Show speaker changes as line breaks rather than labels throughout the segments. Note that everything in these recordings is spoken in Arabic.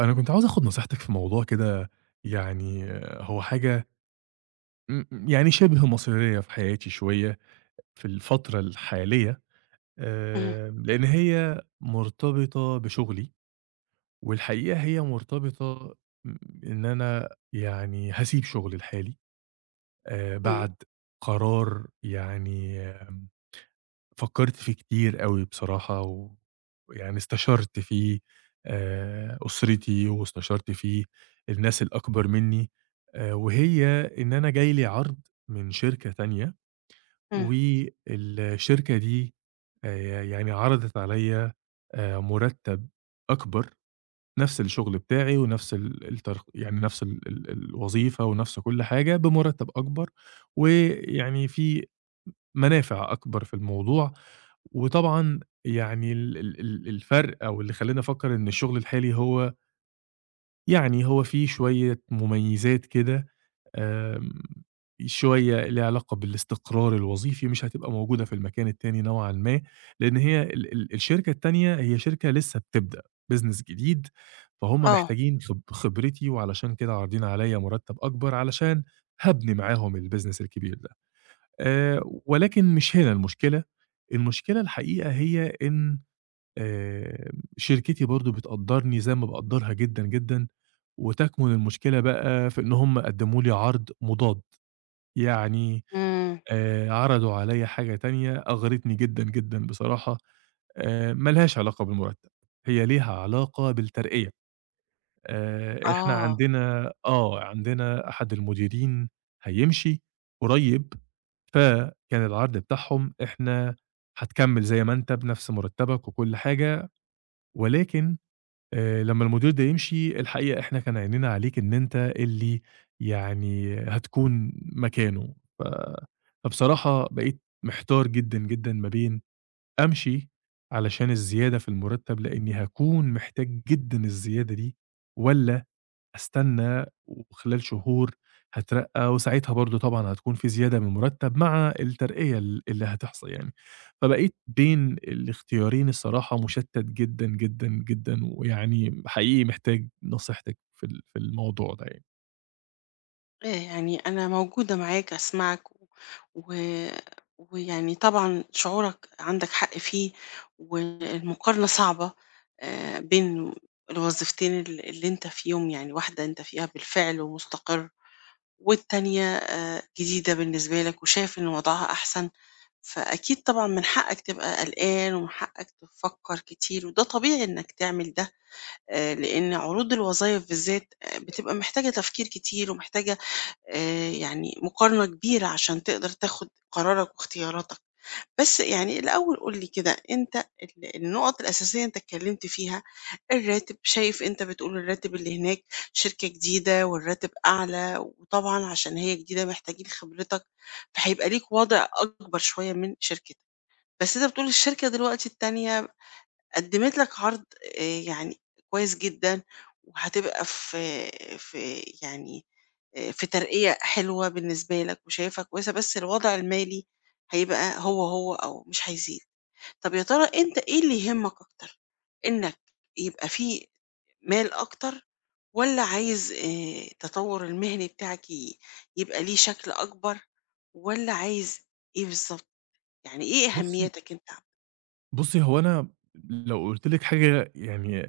أنا كنت عاوز آخد نصيحتك في موضوع كده يعني آه، هو حاجة م م يعني شِبه مصيرية في حياتي شوية في الفترة الحالية،
إمم،
لإن هي مرتبطة بشغلي، والحقيقة هي مرتبطة م إن أنا يعني هاسيب شغلي الحالي
إمم،
بعد قرار يعني فكّرت فيه كتير أوي بصراحة، ويعني استشرت فيه أسرتي، واستشرت فيه الناس الأكبر منّي، وهي إن أنا جاي لي عرض من شركة تانية،
إمم،
والشركة دي يعني عرضت عليّا مُرتّب أكبر، نفس الشغل بتاعي ونفس ال الترق يعني نفس ال ال الوظيفة ونفس كل حاجة بمُرتّب أكبر، ويعني في منافع أكبر في الموضوع، وطبعًا يعني ال ال ال الفرق أو اللي خلّاني أفكّر إن الشغل الحالي هو يعني هو فيه شوية مميزات كده، آمم، شوية ليها علاقة بالاستقرار الوظيفي مش هتبقى موجودة في المكان التاني نوعًا ما، لإن هي ال ال الشركة التانية هي شركة لسه بتبدأ، business جديد، فهُم
آه،
محتاجين خبرتي وعلشان كده عارضين عليَّ مُرتّب أكبر علشان هابني معاهم الbusiness الكبير ده. آآ ولكن مش هنا المشكلة، المشكلة الحقيقة هي إن شركتي برضه بتقدّرني زي ما باقدّرها جدًا، جدًا، وتكمُن المشكلة بقى في إن هم قدّموا لي عرض مُضاد، يعني
إمم،
عرضوا عليّا حاجة تانية أغرتني جدًا، جدًا بصراحة، ما لهاش علاقة بالمُرتّب، هي ليها علاقة بالترقية. إحنا
آه،
عندنا آه، عندنا أحد المديرين هيمشي قريب، فكان العرض بتاعهم إحنا هتكمّل زي ما أنت بنفْس مرتّبك وكل حاجة، ولكن لمّا المدير ده يمشي الحقيقة إحنا كان عينينا عليك إن أنت اللي يعني هتكون مكانه. ف فبصراحة بقيت محتار جدًا، جدًا ما بين أمشي علشان الزيادة في المرتّب لإنّي هاكون محتاج جدًا الزيادة دي والّا هاستنى وخلال شهور هاترقّى وساعتها برضه طبعًا هتكون في زيادة من المُرتّب مع الترقية اللي هتحصل يعني. فبقيت بين الاختيارين الصراحة مُشتّت جدًا، جدًا، جدًا ويعني حقيقي محتاج نصيحتِك في الموضوع ده يعني.
يعني أنا موجودة معاك أسمعك و... ويعني طبعًا شعورك عندك حق فيه، والمقارنة صعبة بين الوظيفتين اللي أنت فيهم، يعني واحدة أنت فيها بالفعل ومستقر، والتانية جديدة بالنسبة لك وشايف إن وضعها أحسن، فأكيد طبعًا من حقك تبقى قلقان ومن حقك تفكّر كتير، وده طبيعي إنك تعمل ده. لإن عروض الوظايف بالذات بتبقى محتاجة تفكير كتير ومحتاجة يعني مقارنة كبيرة عشان تقدر تاخُد قرارك واختياراتك. بس يعني الأول قُل لي كده، أنت النُقط الأساسية أنت اتكلّمت فيها، الراتب شايف أنت بتقول الراتب اللي هناك شركة جديدة والراتب أعلى وطبعًا عشان هي جديدة محتاجين خبرتك، فهيبقى ليك وَضْع أكبر شوية من شركتك. بس أنت بتقول الشركة دلوقتي التانية قدمت لك عرض يعني كويس جدًا، وهتبقى في يعني في ترقية حلوة بالنسبة لك وشايفها كويسة، بس الوضع المالي هيبقى هو أو مش هيزيد. طب يا ترى أنت إيه اللي يهمك أكتر؟ إنك يبقى في مال أكتر والّا عايز التطور المهني بتاعك يبقى ليه شكل أكبر والّا عايز إيه بالضبط؟ يعني إيه
بُصّي
أهميتك أنت؟
بُصّي، هو أنا لو قُلت لِك حاجة يعني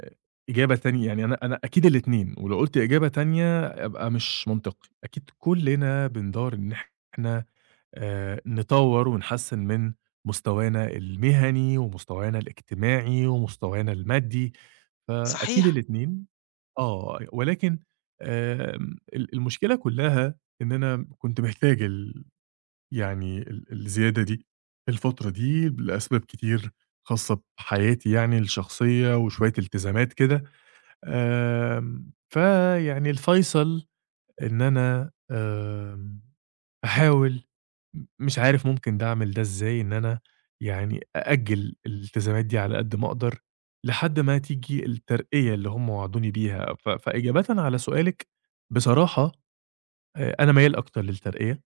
إجابة تانية يعني أنا أكيد الاتنين ولو قُلت إجابة تانية أبقى مش منطقي. أكيد كُلّنا بندار إن إحنا نطوّر ونحسّن من مستوانا المهني، ومستوانا الاجتماعي، ومستوانا المادي، فأكيد
صحيح،
الاتنين آه، ولكن المشكلة كلّها إن أنا كنت محتاج يعني ال الزيادة دي الفترة دي لأسباب كتير خاصة بحياتي يعني الشخصية، وشوية التزامات كده، فيعني الفيصل إن أنا باحاول مش عارف ممكن ده أعمل ده إزاي، إن أنا يعني أأجّل الالتزامات دي على قد ما أقدر، لحد ما تيجي الترقية اللي هم وعدوني بيها. ف فإجابةً على سؤالِك، بصراحة أنا ميّال أكتر للترقية،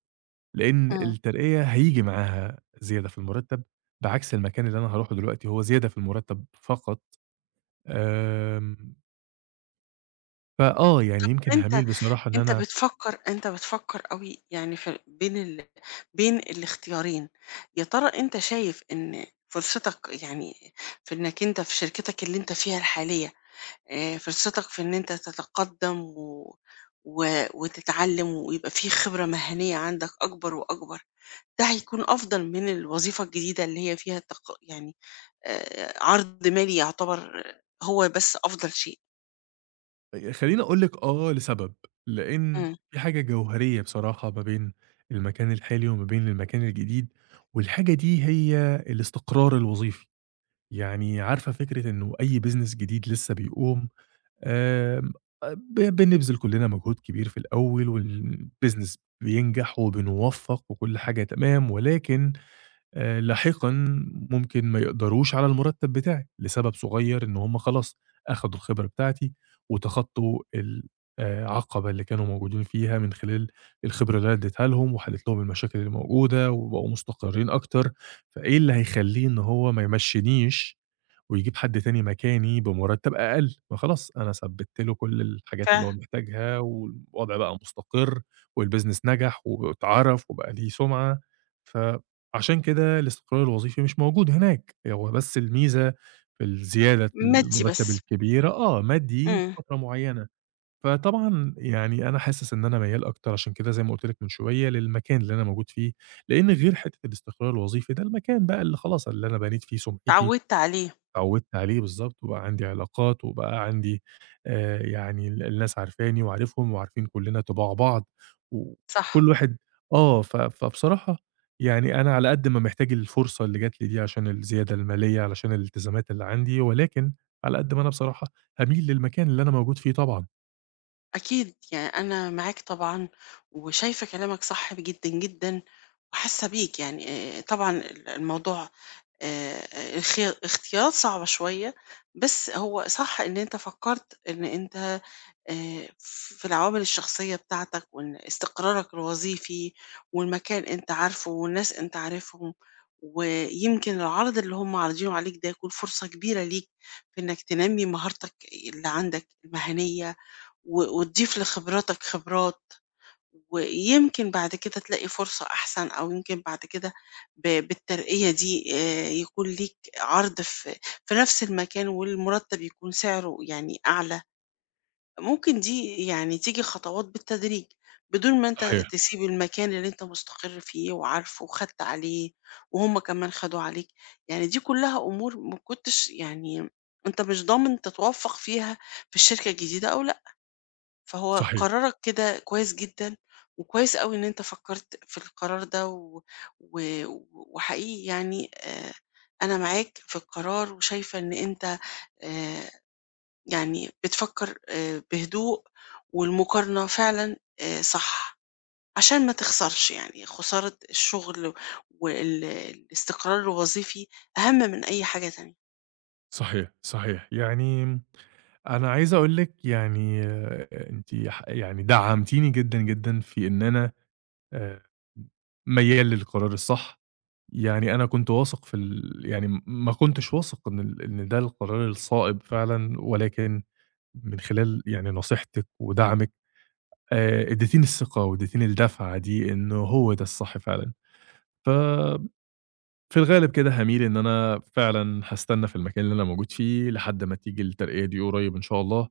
لإن
إمم.
الترقية هييجي معاها زيادة في المُرتّب، بعكس المكان اللي أنا هاروحه دلوقتي هو زيادة في المُرتّب فقط. آمم، فآه، يعني يمكن
أنت
هاميل بصراحة إن
أنت
أنا
بتفكّر أنت بتفكّر أوي يعني في بين الاختيارين، يا ترى أنت شايف إن فرصتك يعني في إنك أنت في شركتك اللي أنت فيها الحالية، فرصتك في إن أنت تتقدّم و وتتعلّم ويبقى في خبرة مهنية عندك أكبر وأكبر، ده هيكون أفضل من الوظيفة الجديدة اللي هي فيها يعني عرض مالي يعتبر هو بس أفضل شيء.
خلّيني أقول لِك آه لسبب، لإن
إمم،
في حاجة جوهرية بصراحة ما بين المكان الحالي وما بين المكان الجديد، والحاجة دي هي الاستقرار الوظيفي، يعني عارفة فكرة إنه أي business جديد لسه بيقوم، آمم بنبذل كلّنا مجهود كبير في الأول والbusiness بينجح وبنوفّق وكل حاجة تمام، ولكن لاحقًا ممكن ما يقدروش على المرتب بتاعي، لسبب صغير إن هُم خلاص أخدوا الخبرة بتاعتي، وتخطوا ال عقبة اللي كانوا موجودين فيها من خلال الخبرة اللي أنا اديتها لهم، وحلّيت لهم المشاكل اللي موجودة، وبقوا مستقرين أكتر، فإيه اللي هيخلّيه إن هو ما يمشّينيش ويجيب حد تاني مكاني بمرتب أقل، ما خلاص أنا ثبّتت له كل الحاجات اللي هو
فعلًا،
محتاجها، والوضع بقى مستقر، والbusiness نجح واتعرف وبقى ليه سُمعة، فعشان كده الاستقرار الوظيفي مش موجود هناك، هو بس الميزة في الزيادة
مادي
المرتب
بس،
الكبيرة آه، مادي
إمم،
لفترة معيّنة، فطبعًا يعني أنا حاسس إن أنا ميّال أكتر عشان كده زي ما قُلت لك من شوية للمكان اللي أنا موجود فيه، لإن غير حتّة الاستقرار الوظيفي ده المكان بقى اللي خلاص اللي أنا بنيت فيه سُمعتي
اتعوّدت عليه.
اتعودت عليه بالضبط، وبقى عندي علاقات، وبقى عندي يعني الناس عارفاني وعارفهم، وعارفين كلّنا طِباع بعض،
صح،
وكل واحد آه، ف فبصراحة يعني أنا على قد ما محتاج الفرصة اللي جات لي دي عشان الزيادة المالية، علشان الالتزامات اللي عندي، ولكن على قد ما أنا بصراحة هاميل للمكان اللي أنا موجود فيه طبعًا.
أكيد، يعني أنا معاك طبعًا، وشايفة كلامك صح جدًا، جدًا، وحاسة بيك يعني طبعًا الموضوع آآ، اختيارات صعبة شوية، بس هو صح إن أنت فكرت إن أنت في العوامل الشخصية بتاعتك، وإن استقرارك الوظيفي، والمكان أنت عارفه، والناس أنت عارفهم، ويمكن العرض اللي هم عارضينه عليك ده يكون فرصة كبيرة ليك في إنك تنمي مهارتك اللي عندك المهنية. وتضيف لخبراتك خبرات، ويمكن بعد كده تلاقي فرصة أحسن أو يمكن بعد كده بالترقية دي يكون ليك عرض في نفس المكان والمرتب يكون سعره يعني أعلى، ممكن دي يعني تيجي خطوات بالتدريج، بدون ما أنت
صحيح،
تسيب المكان اللي أنت مستقر فيه وعارفه وخدت عليه وهُم كمان خدوا عليك، يعني دي كلها أمور ما كنتش يعني أنت مش ضامن تتوفّق فيها في الشركة الجديدة أو لأ. فهو
صحيح،
قرارك كده كويس جدًا، وكويس أوي إن أنت فكّرت في القرار ده و وحقيقي يعني أنا معاك في القرار وشايفة إن أنت آآ يعني بتفكّر بهدوء، والمقارنة فعلًا صح، عشان ما تخسرش يعني خسارة الشغل وال الاستقرار الوظيفي أهم من أي حاجة تانية.
صحيح. يعني أنا عايز أقول لِك يعني آه، أنتِ ح يعني دعمتيني جدًا، جدًا في إن أنا آآ ميّال للقرار الصح، يعني أنا كنت واثق في ال يعني م ما كنتش واثق إن إن ده القرار الصائب فعلًا، ولكن من خلال يعني نصيحتِك ودعمِك ادّيتيني الثقة وادّيتيني الدفعة دي إنه هو ده الصح فعلًا، ف في الغالب كده هاميل إن أنا فعلًا هاستنى في المكان اللي أنا موجود فيه لحد ما تيجي الترقية دي قريب إن شاء الله،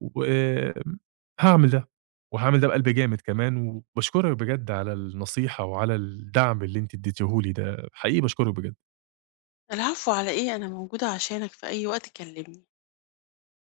وآمم هاعمل ده، وهاعمل ده بقلب جامد كمان، وباشكرِك بجد على النصيحة وعلى الدعم اللي أنتِ اديتيه لي ده، حقيقي باشكرِك بجد.
العفو على إيه، أنا موجودة عشانك في أي وقت كلّمني.